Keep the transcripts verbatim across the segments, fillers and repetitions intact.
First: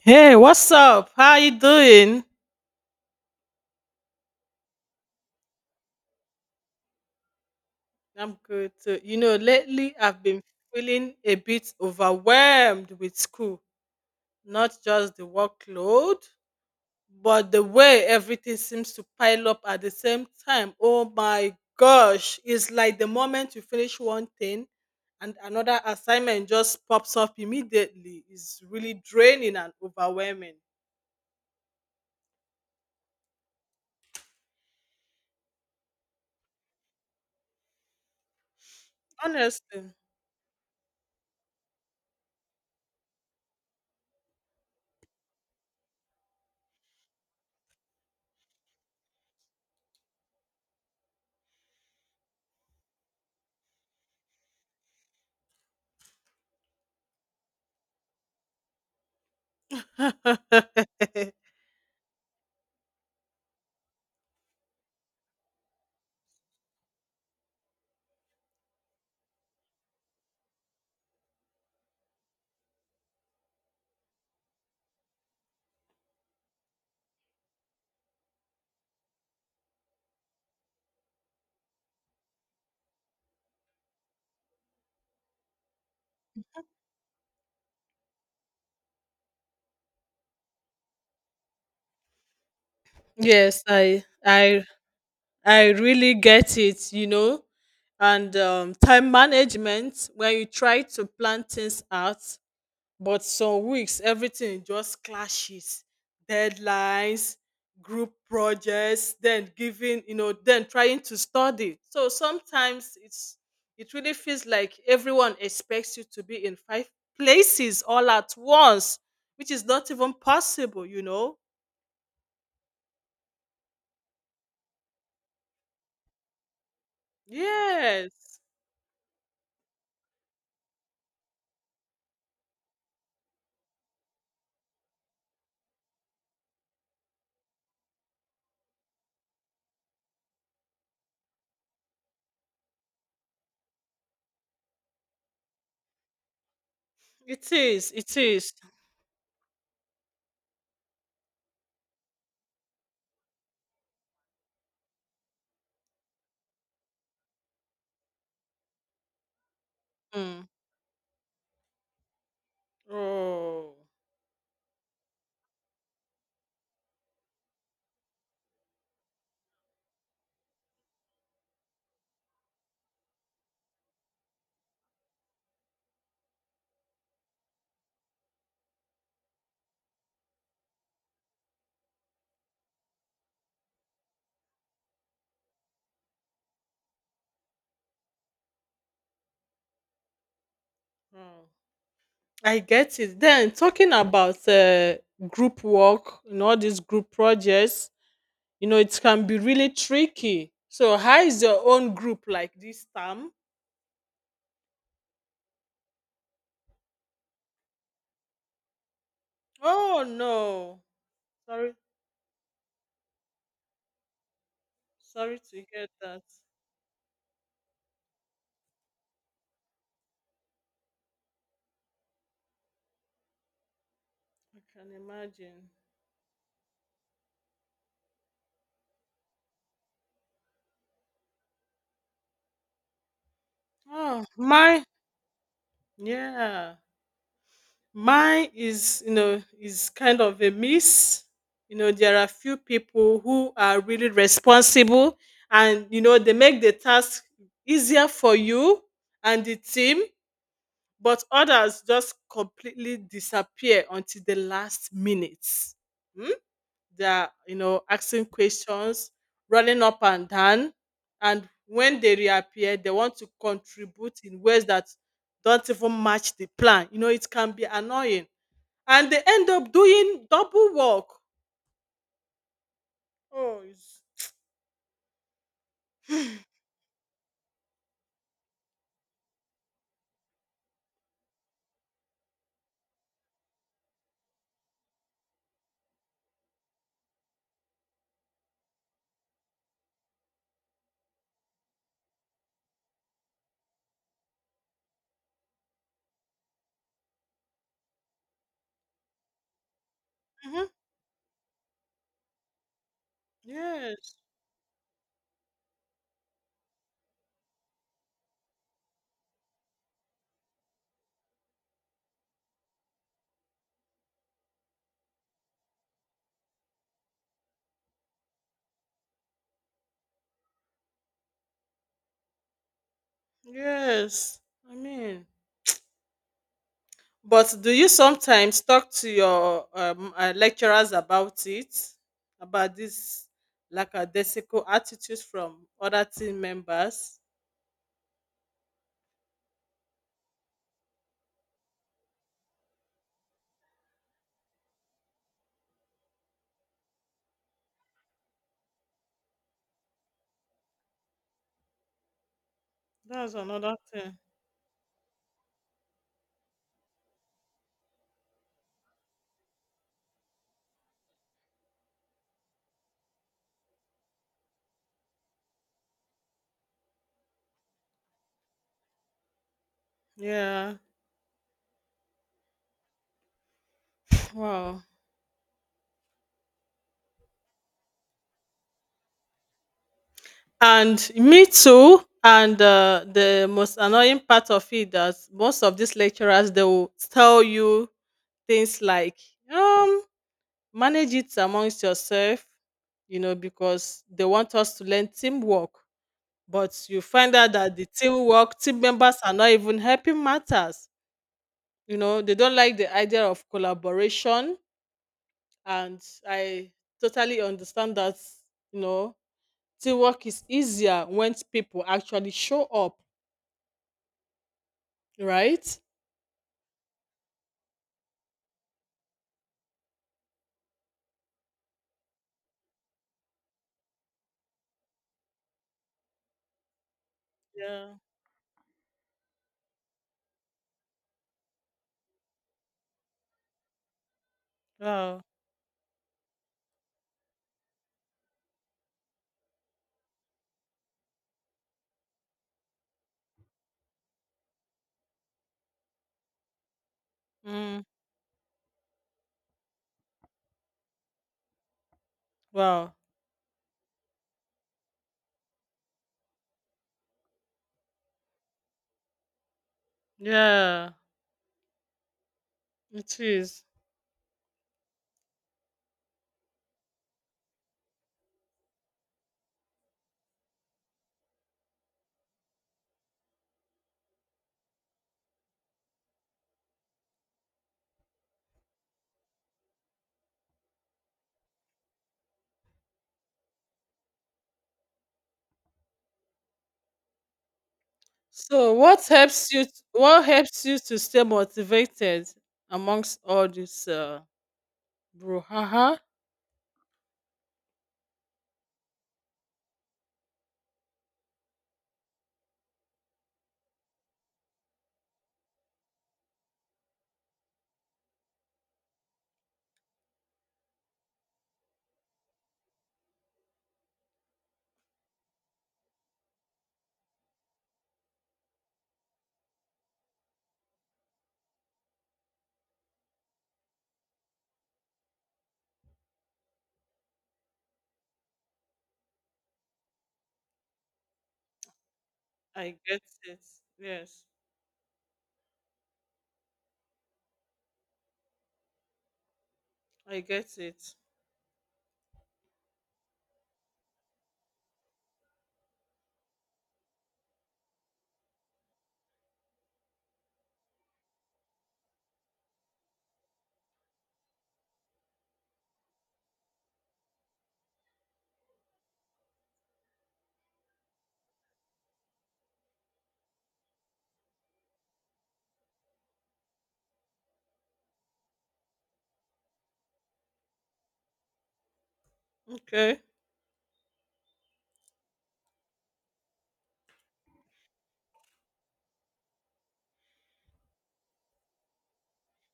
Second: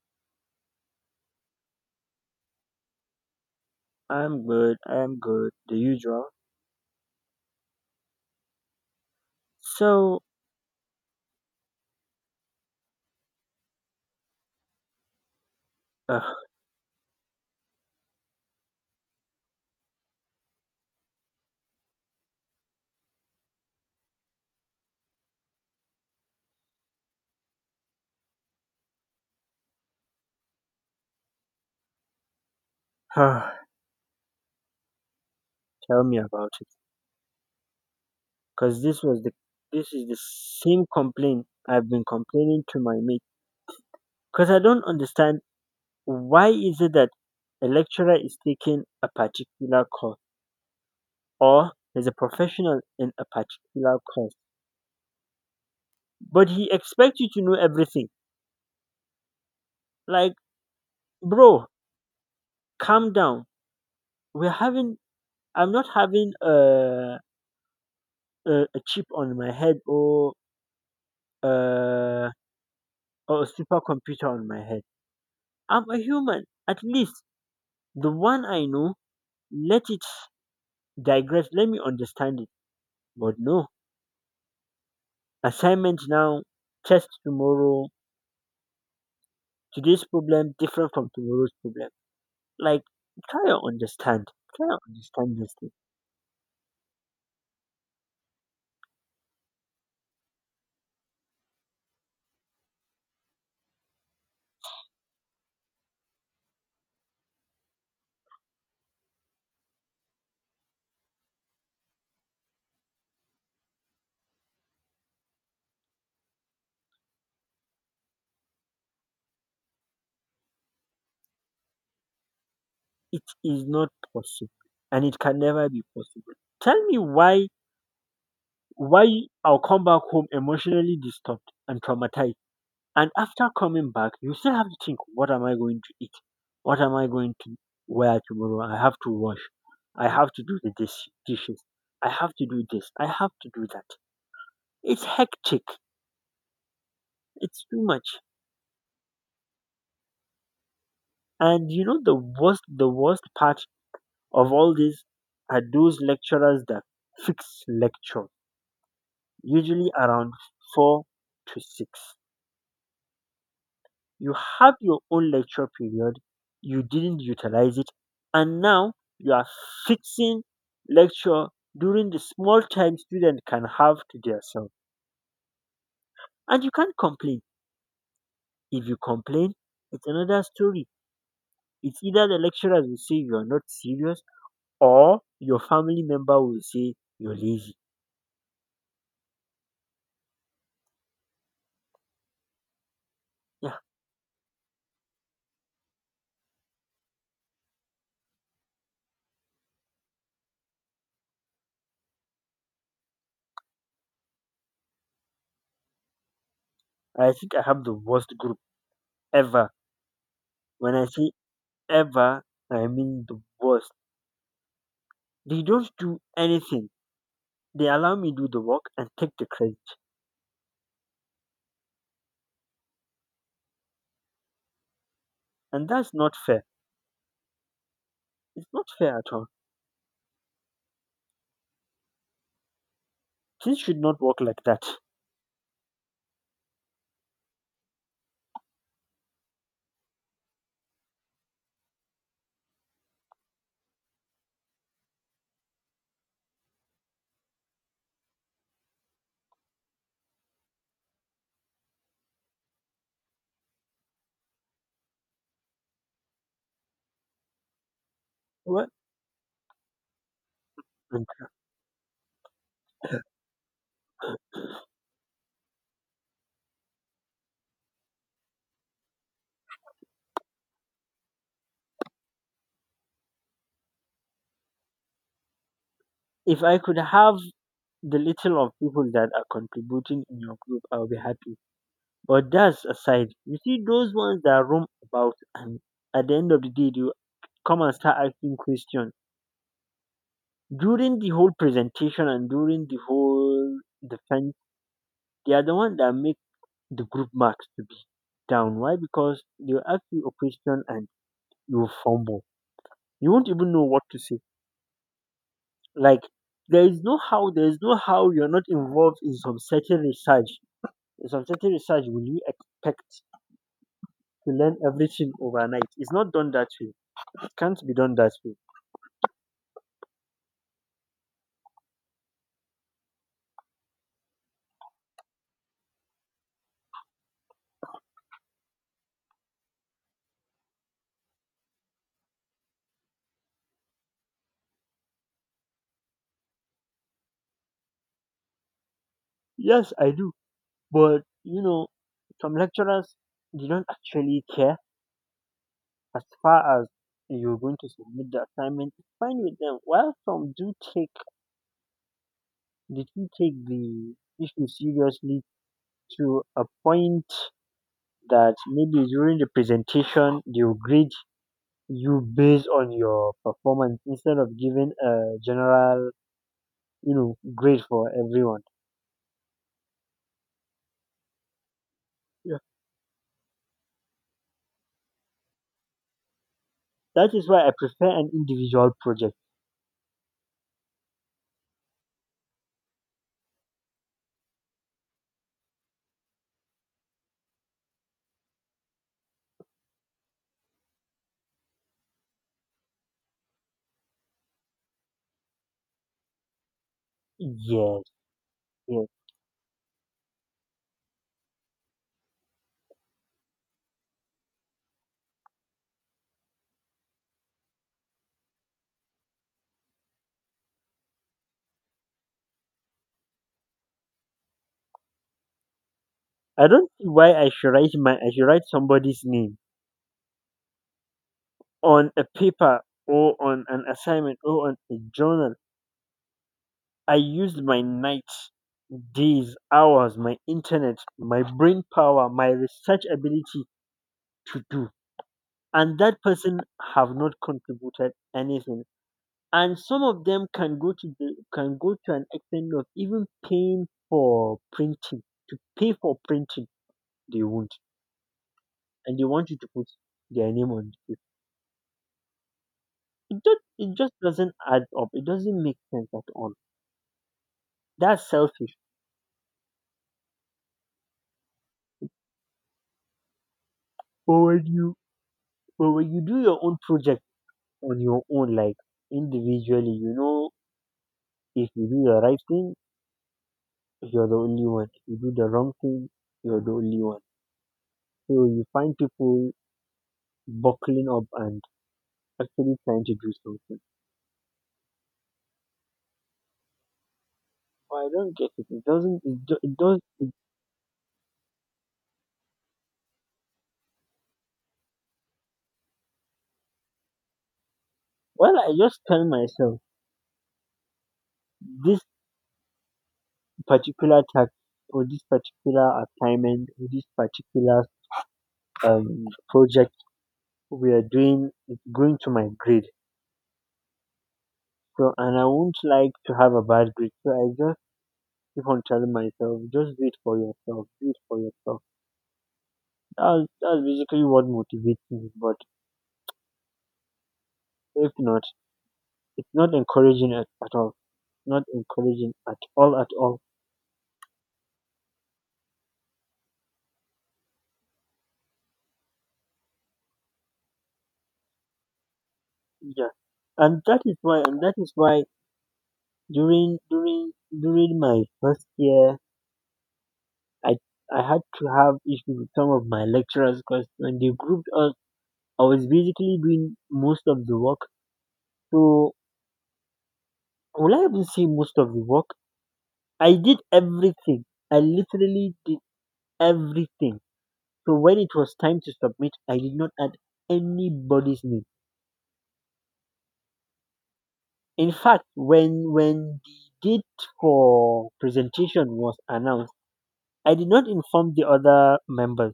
Hey, what's up? How you doing? I'm good. I'm good. The usual. I'm good too. You know, lately I've So, been feeling a bit overwhelmed with school, not just the workload, uh, but the way everything seems to pile up at the same time. Oh my gosh, it's like the moment you finish one thing and another assignment just pops up immediately. It's really draining and overwhelming. Tell me about it, cause this was the Honestly. this is the same complaint I've been complaining to my mate. Cause I don't understand why is it that a lecturer is taking a particular course or is a professional in a particular course, but he expects you to know everything. Like, bro, calm down. We're having. I'm not having a a, a chip on my head or. Uh, or a supercomputer on my head. I'm a human. At least the one I know, let it digress, let me understand it. But no, assignment now, test tomorrow, today's problem different from tomorrow's problem. Like, try to Yes, I understand. I Try to understand this I thing. really get it, you know. And um, time management, when you try to plan things out, but some weeks everything just clashes. Deadlines, group projects, then giving, you know, then trying to study. So sometimes it's it really feels like everyone expects you to be in five places all at once, which is not even possible, you know. It is not possible and it can never be possible. Tell me why Yes, why I'll come back home emotionally disturbed and traumatized. And after coming back, you still have to think, what am I going to eat? What am I going to wear tomorrow? I have to wash. I have to do the dish, dishes. I have to do this. I have to do that. It's hectic. it It's too is. It much. is. And you know the worst, the worst part of all this are those lecturers that fix lecture, usually around Mm. four to six. Oh, You have your own lecture period, you didn't utilize it, and now you are fixing lecture during the small time student can have to themselves. And you can't complain. If you complain, it's another story. It's either the lecturers will say you're not serious or your family member will say you're lazy. wow. I get it. Then Yeah, talking about uh, group work and all these group projects, you know, it can be really tricky. So, how is your own group like this time? I think I have the worst group ever. Oh no, When I say sorry, ever, I mean the worst. sorry to They hear don't do that. anything. They allow me do the work and take the credit. I can imagine. And that's not fair. It's not fair at all. Things should not Oh work like my, that. yeah. Mine is, you know, is kind of a miss. You know, there are few people who are really responsible and, you know, they make the task easier for you and the team, but others just completely disappear until the last minute. Hmm? They are, you know, asking Well, questions, running up and down. And And when they reappear, they want to contribute in ways that don't even match the plan. You know, it can be annoying and they end up doing double work. Oh, it's, If I could have the little of people that are contributing in your group, I'll be happy. But that's aside. You see those ones that roam about and at the end of the day you come and start asking questions. During the whole presentation and during the whole defense, they are the ones that make the group marks to be down. Why? Because they will ask you a Mhm. question and you will fumble. You won't even know what Yes, to say. Like there is no how there is no how you're not involved in some certain research. In some certain research, will you expect to learn everything overnight? It's not done that way. It can't be done that way. yes. I mean, but do you sometimes talk to your um, uh, lecturers about it, about this lackadaisical attitude from other team members? Yes, I do, but you know, some lecturers they don't actually care as far as you're going to submit the assignment. It's fine with them. While some do take they do That's take another the thing. issue seriously to a point that maybe during the presentation they'll grade you based on your performance instead of giving a general, you know, grade for everyone, Yeah. yeah. Wow. That is why I prefer an individual project. And me too. And uh, the most annoying part of it that most of these lecturers they will tell you things like um manage it amongst yourself, you know, because they want us to learn teamwork. But you find out that the Yes, teamwork team yes, members are not even helping matters. You know, they don't like the idea of collaboration, and I totally understand that. You know, teamwork is easier when people actually show up. Right? I don't see why i should write my I should write somebody's name on a paper or on an assignment or on a journal. I used my Yeah. nights, days, hours, my internet, my brain power, my research ability to do, Wow. and that person have not contributed anything. And some of them can go to the can go to an extent of even paying for printing to pay for printing they won't, Mm. and they want you to put their name on the paper. Wow. It just it just doesn't add up. It doesn't make sense at all. That's selfish. Yeah. It is. But when you but when you do your own project on your own, like individually, you know, if you do the right thing, you're the only one. If you do the wrong thing, you're the only one. So you find people buckling up and actually trying to do something. I don't get it. So It what doesn't. It, helps do- you it does. what It, helps you to stay motivated amongst all this uh brouhaha? well, I just tell myself this particular task or this particular assignment or this particular um project we are doing is going to my grade. So, and I won't like to have a bad grade. So I just keep on telling myself, just do it for yourself. Do it for yourself. That's that's basically what motivates me. But if not, it's not encouraging at, at all. Not encouraging at I all. get At it. all. Yes. I get it. Yeah, and that is why and that is why During during during my first year, I I had to have issues with some of my lecturers because when they grouped us, I was basically doing most of the work. So will I even say most of the work? I did everything. I literally did everything. So when it was time to submit, I did not add anybody's name. Okay. In fact, when when the date for presentation was announced, I did not inform the other members.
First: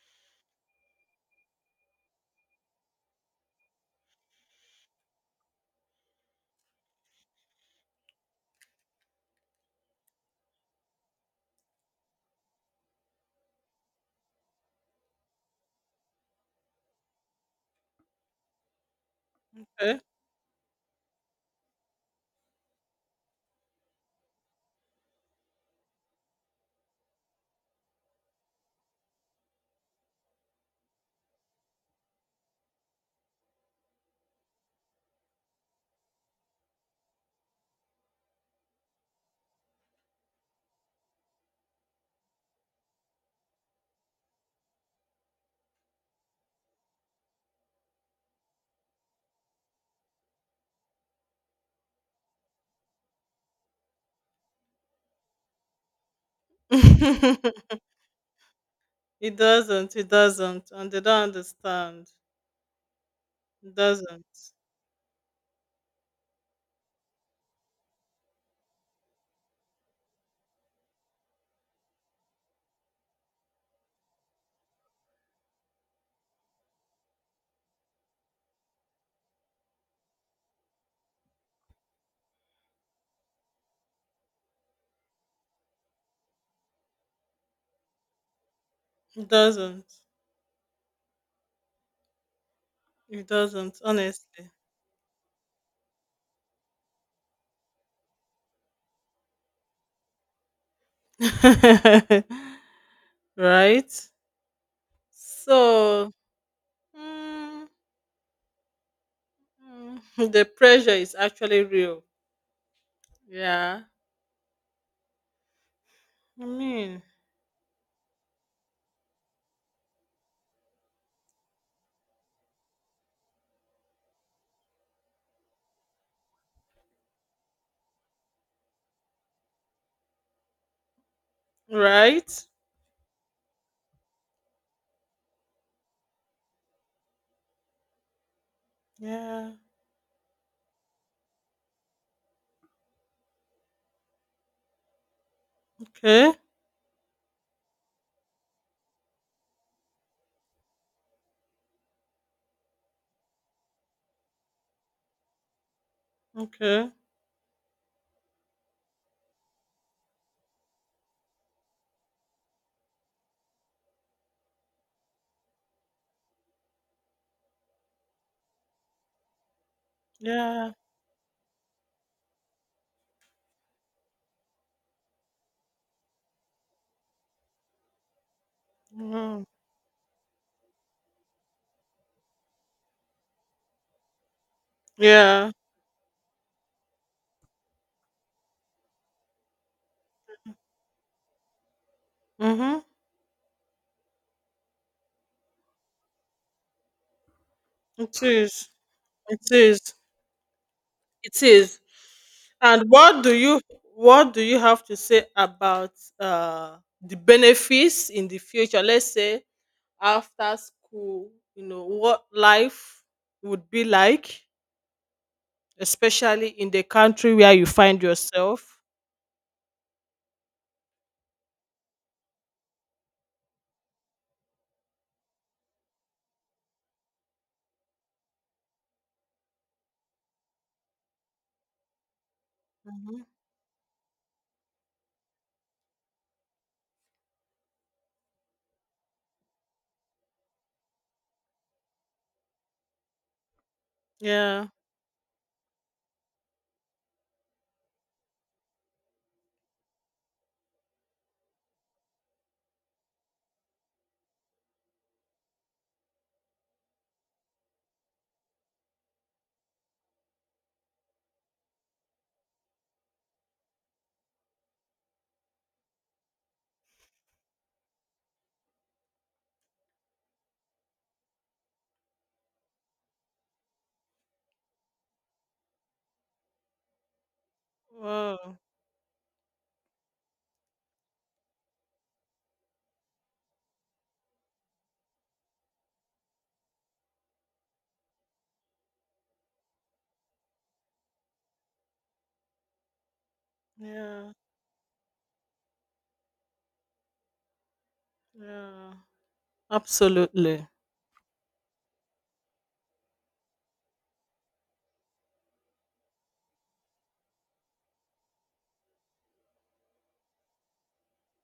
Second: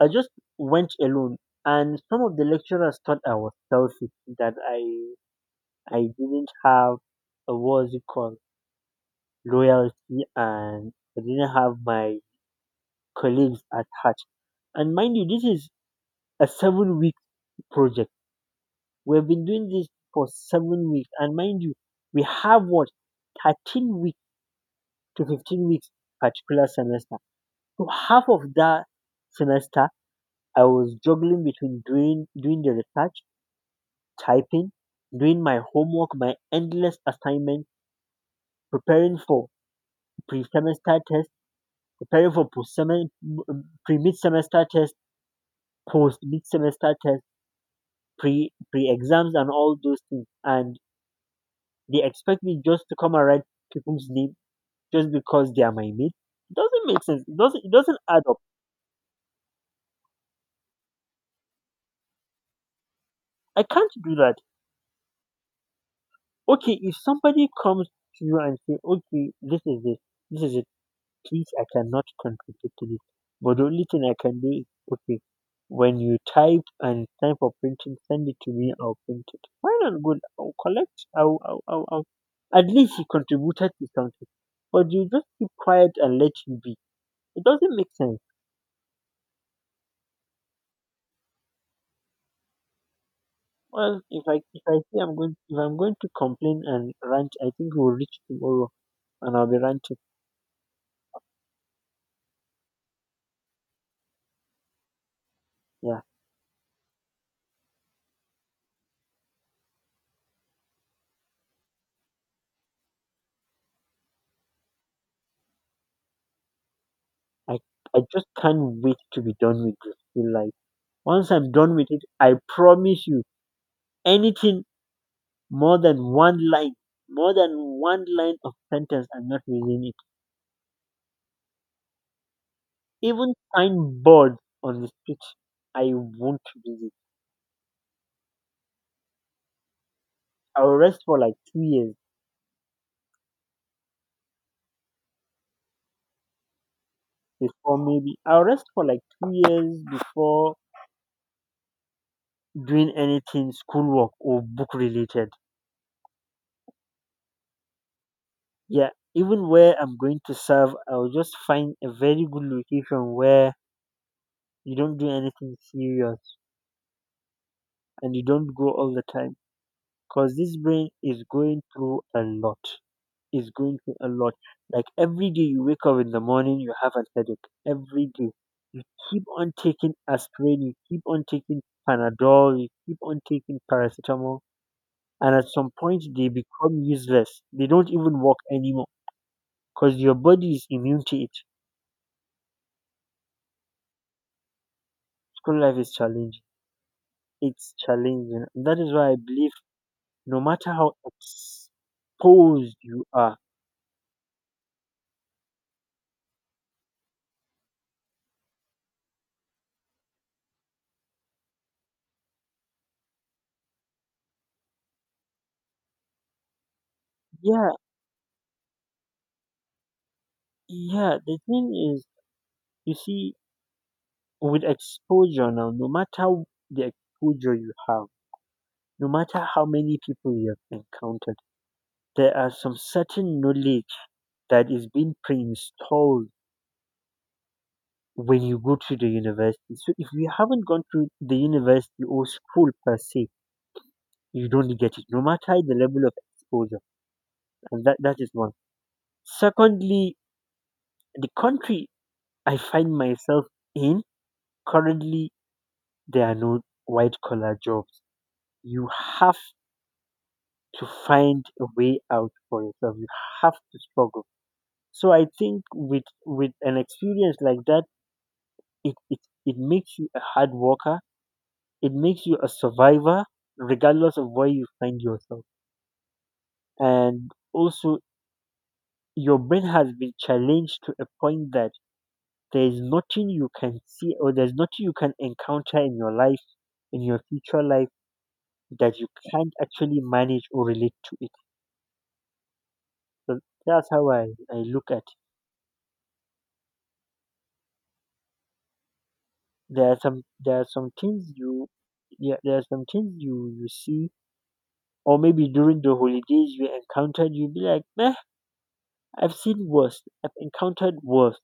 I just went alone, and some of the lecturers thought I was selfish that I I didn't have a what's it called loyalty, and I didn't have my colleagues at heart. And mind you, this is a seven week project. We've been doing this Okay. for seven weeks, and mind you, we have what, thirteen weeks to fifteen weeks particular semester. So half of that semester, I was juggling between doing doing the research, typing, doing my homework, my endless assignment, preparing for pre-semester test, preparing for post-semester, pre-mid-semester test, post-mid-semester test, pre pre-exams, and all those things. And they expect me just to come and write people's name just because they are my mate. It doesn't make sense. It doesn't. It doesn't add up. It doesn't. It doesn't. And they don't understand. I It can't do that. doesn't. Okay, if somebody comes to you and say, "Okay, this is this, this is it." Please, I cannot contribute to this. But the only thing I can do is, okay, when you type and it's time for printing, send it to me. I'll print it. Why not good? I'll collect. I'll, I'll, I'll, I'll. At least you contributed to something. But you just keep quiet and let you be. It doesn't make sense. It doesn't. It doesn't. Well, if I Honestly. if I say I'm going if I'm going to complain and rant, I think we'll reach tomorrow and I'll be ranting. Right. Yeah, So Mm, mm, the pressure is actually real. Yeah. I mean, I I just can't wait to be done with this. Feel like once I'm done with it, I promise you anything. More than one line, more than one line of sentence I'm not reading it. right? Even signboards on the street, I won't visit. Yeah. I'll rest for like two years Okay. before maybe. I'll rest for like two years before doing anything schoolwork or book related. Okay. Yeah, even where I'm going to serve, I'll just find a very good location where you don't do anything serious and you don't go all the time because this Yeah. brain is going through a lot. is going through a lot. Like every day you wake up in the morning, you have a headache. Every day. You keep Mhm. on taking aspirin, you keep on taking Panadol, you keep on taking paracetamol, and at Yeah. some point they become useless. They don't even work anymore because your body is immune to it. Mm-hmm. School life is challenging. It's It challenging. And is. that is why I It believe is. no matter how It is. exposed And you what do are, you what do you have to say about uh the benefits in the future? Let's say after school, you know, what life would be like, especially in the country where you yeah, find yourself? yeah, the thing is, you see, with exposure now, no matter the exposure you have, no matter how many people you have encountered, there are some Hmm. certain knowledge that is being pre-installed when you go to the university. So if you haven't gone to the university or school per se, you Yeah. don't get it, no matter the level of exposure. And that, that is one. Secondly, the country I find myself in, currently there are no white collar jobs. You have to find a way out for yourself. You have to struggle. So I think with with an experience like that, it it, it makes you a hard worker. It makes you a survivor, regardless of where you find yourself. And also, Wow. your brain has been challenged to a point that there is nothing you can see or there's nothing you can encounter in your life, in your future life, that you can't actually manage or relate to it. So that's how Yeah. I, I look at. Yeah. There are some there are Absolutely. some things you, yeah, there are some things you you see or maybe during the holidays you encountered you'll be like, meh, I've seen worse. I've encountered worse.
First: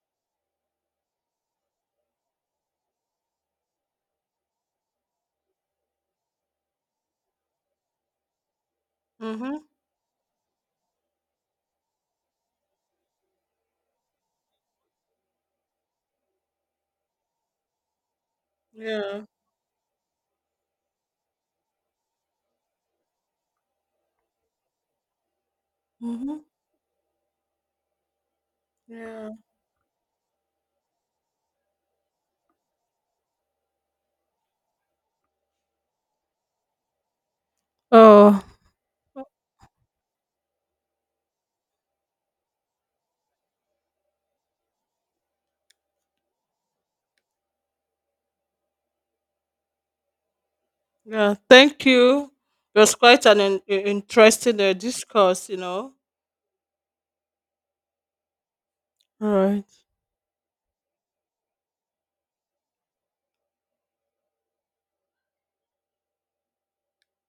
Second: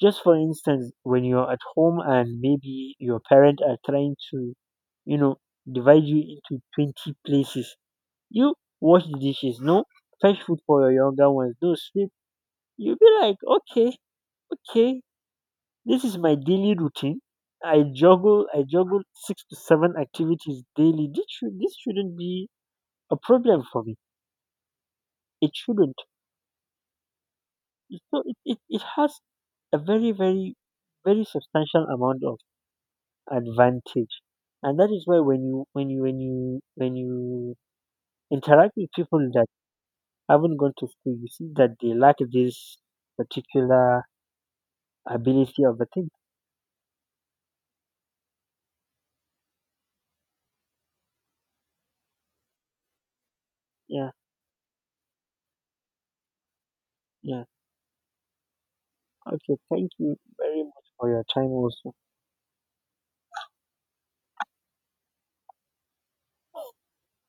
Just for instance, when you're at home and maybe your parents are trying to, you know, divide you into twenty places. You wash the Mm-hmm. dishes, no, fetch food for your younger ones, no sweep. You'll be like, okay, okay, this is my daily routine. I juggle I juggle Yeah. six to seven activities daily. This should this shouldn't be a problem for me. It shouldn't. Mm-hmm. So it, it, it has Yeah. a very very very substantial amount of advantage, and that is why when you when you when you when you Oh, interact with people that haven't gone to school, you see that they lack this particular ability of a thing. yeah, thank you. It was quite an, in- in- Yeah, interesting uh, discourse, you know. yeah. All Okay, right. thank you very much for your time also.